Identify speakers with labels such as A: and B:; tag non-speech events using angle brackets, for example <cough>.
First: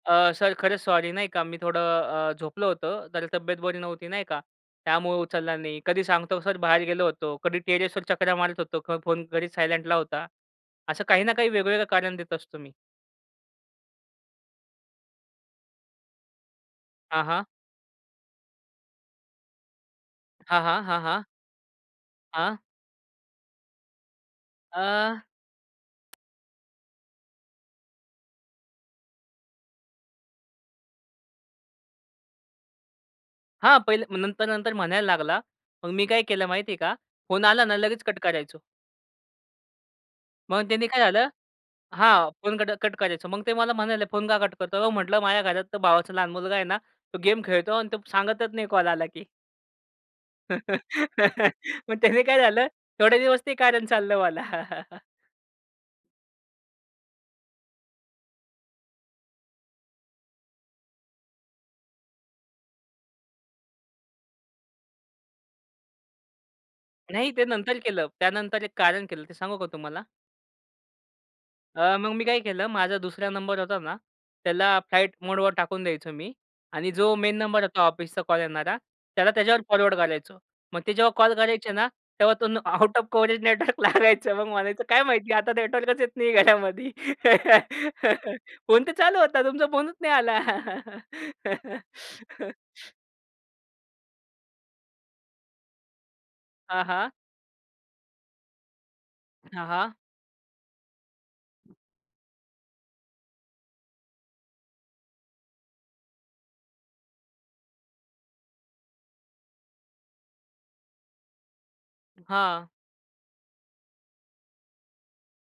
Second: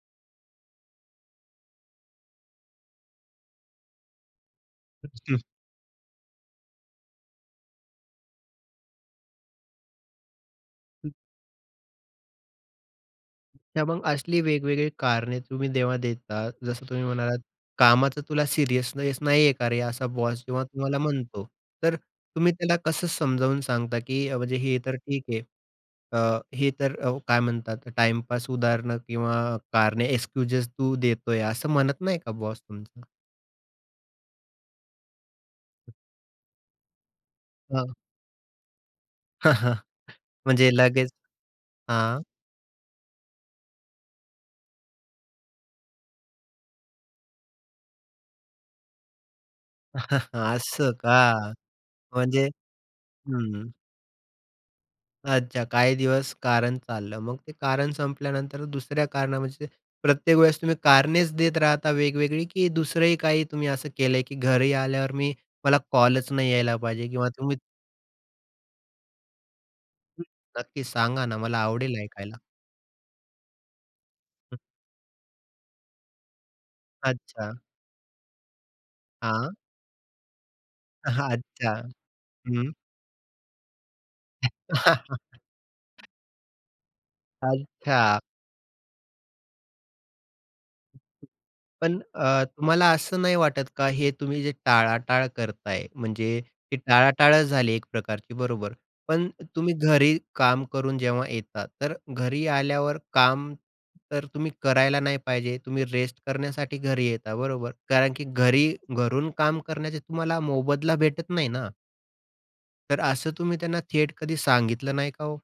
A: अ, sir खरंच sorry नाही का, मी थोडं अ, झोपलं होतं, तर तब्येत बरी नव्हती नाही का, त्यामुळे
B: एक्सक्यूज.
A: उचलला नाही. कधी सांगतो सर बाहेर गेलो होतो, कधी टेरेसवर चकरा मारत होतो, फोन घरीच सायलेंटला होता. असं
B: हं.
A: काही ना काही वेगवेगळं कारण देत असतो मी.
B: तर मग असली वेगवेगळी कारणे तुम्ही जेव्हा देतात जसं तुम्ही
A: हां,
B: म्हणालात,
A: हां.
B: "कामाचा तुला सिरियसनेस नाही आहे का रे?" असा बॉस
A: हां,
B: जेव्हा
A: हां.
B: तुम्हाला
A: हां, हां.
B: म्हणतो. तर, तुम्ही
A: हां.
B: त्याला कसं समजावून सांगता, की अ, म्हणजे हे
A: अ,
B: तर ठीक आहे. अ, हे तर अ, काय म्हणतात "टाईमपास उदाहरणं किंवा कारणे क्सक्यूजेस तू देतोय." असं म्हणत नाही का बॉस तुमचा?
A: हां, पहिले. मग नंतर, नंतर म्हणायला लागला. मग
B: हं.
A: मी काय केलं माहितीये का, फोन आला ना
B: हां.
A: लगेच कट करायचो.
B: <chuckles>
A: मग
B: म्हणजे
A: त्यांनी काय
B: लगेच
A: झालं?
B: हां.
A: हां, फोन कट, कट करायचो. मग ते मला म्हणाले, "फोन का कट करतोय?" "अहो" म्हटलं, "माझ्या घरात भावाचा लहान मुलगा आहे ना, तो गेम खेळतो आणि तो सांगतच नाही कॉल आला की."
B: <chuckles>
A: मग
B: असं का.
A: त्याने काय
B: म्हणजे
A: झालं, थोडे दिवस ते
B: हं.
A: कारण चाललं मला.
B: अच्छा. काही दिवस कारण चाललं. मग ते कारण संपल्यानंतर दुसऱ्या कारणामध्ये प्रत्येक वेळेस तुम्ही कारणेच देत राहता वेगवेगळी, की दुसरंही काही तुम्ही असं केलंय, की घरी आल्यावर मी, मला कॉलच नाही यायला पाहिजे किंवा
A: नाही ते
B: तुम्ही
A: नंतर केलं. त्यानंतर एक कारण केलं. ते सांगू का तुम्हाला?
B: हं. नक्की सांगा ना, मला आवडेल
A: अ, मग मी काय
B: ऐकायला.
A: केलं माझा दुसरा नंबर होता ना.
B: हं.
A: त्याला फ्लाइटमोड वर टाकून द्यायचो मी आणि जो मेन
B: अच्छा.
A: नंबर होता ऑफिसचा कॉल येणारा, त्याला
B: हां.
A: त्याच्यावर फॉरवर्ड करायचो. मग ते जेव्हा
B: हां.
A: कॉल करायचे
B: अच्छा.
A: ना, तेव्हा तो
B: हं.
A: आउट ऑफ कव्हरेज नेटवर्क लागायचं. मग म्हणायचं काय माहिती आता नेटवर्कच
B: <chuckles>
A: येत नाही घरामध्ये.
B: अच्छा.
A: फोन तर चालू होता तुमचा फोनच नाही आला.
B: पण अ, तुम्हाला
A: <laughs>
B: असं नाही वाटत का हे तुम्ही जे टाळाटाळ करताय. म्हणजे ती
A: हां, हां.
B: टाळाटाळंच झाली एक प्रकारची बरोबर. पण
A: हां,
B: तुम्ही
A: हां.
B: घरी काम करून जेव्हा येता, तर घरी आल्यावर काम तर तुम्ही करायला नाही पाहिजे, तुम्ही रेस्ट करण्यासाठी घरी येता, बरोबर. कारण की घरी, घरून काम करण्याचे तुम्हाला मोबदला भेटत नाही ना.
A: हां.
B: तर असं तुम्ही त्यांना थेट कधी सांगितलं नाही का ओ?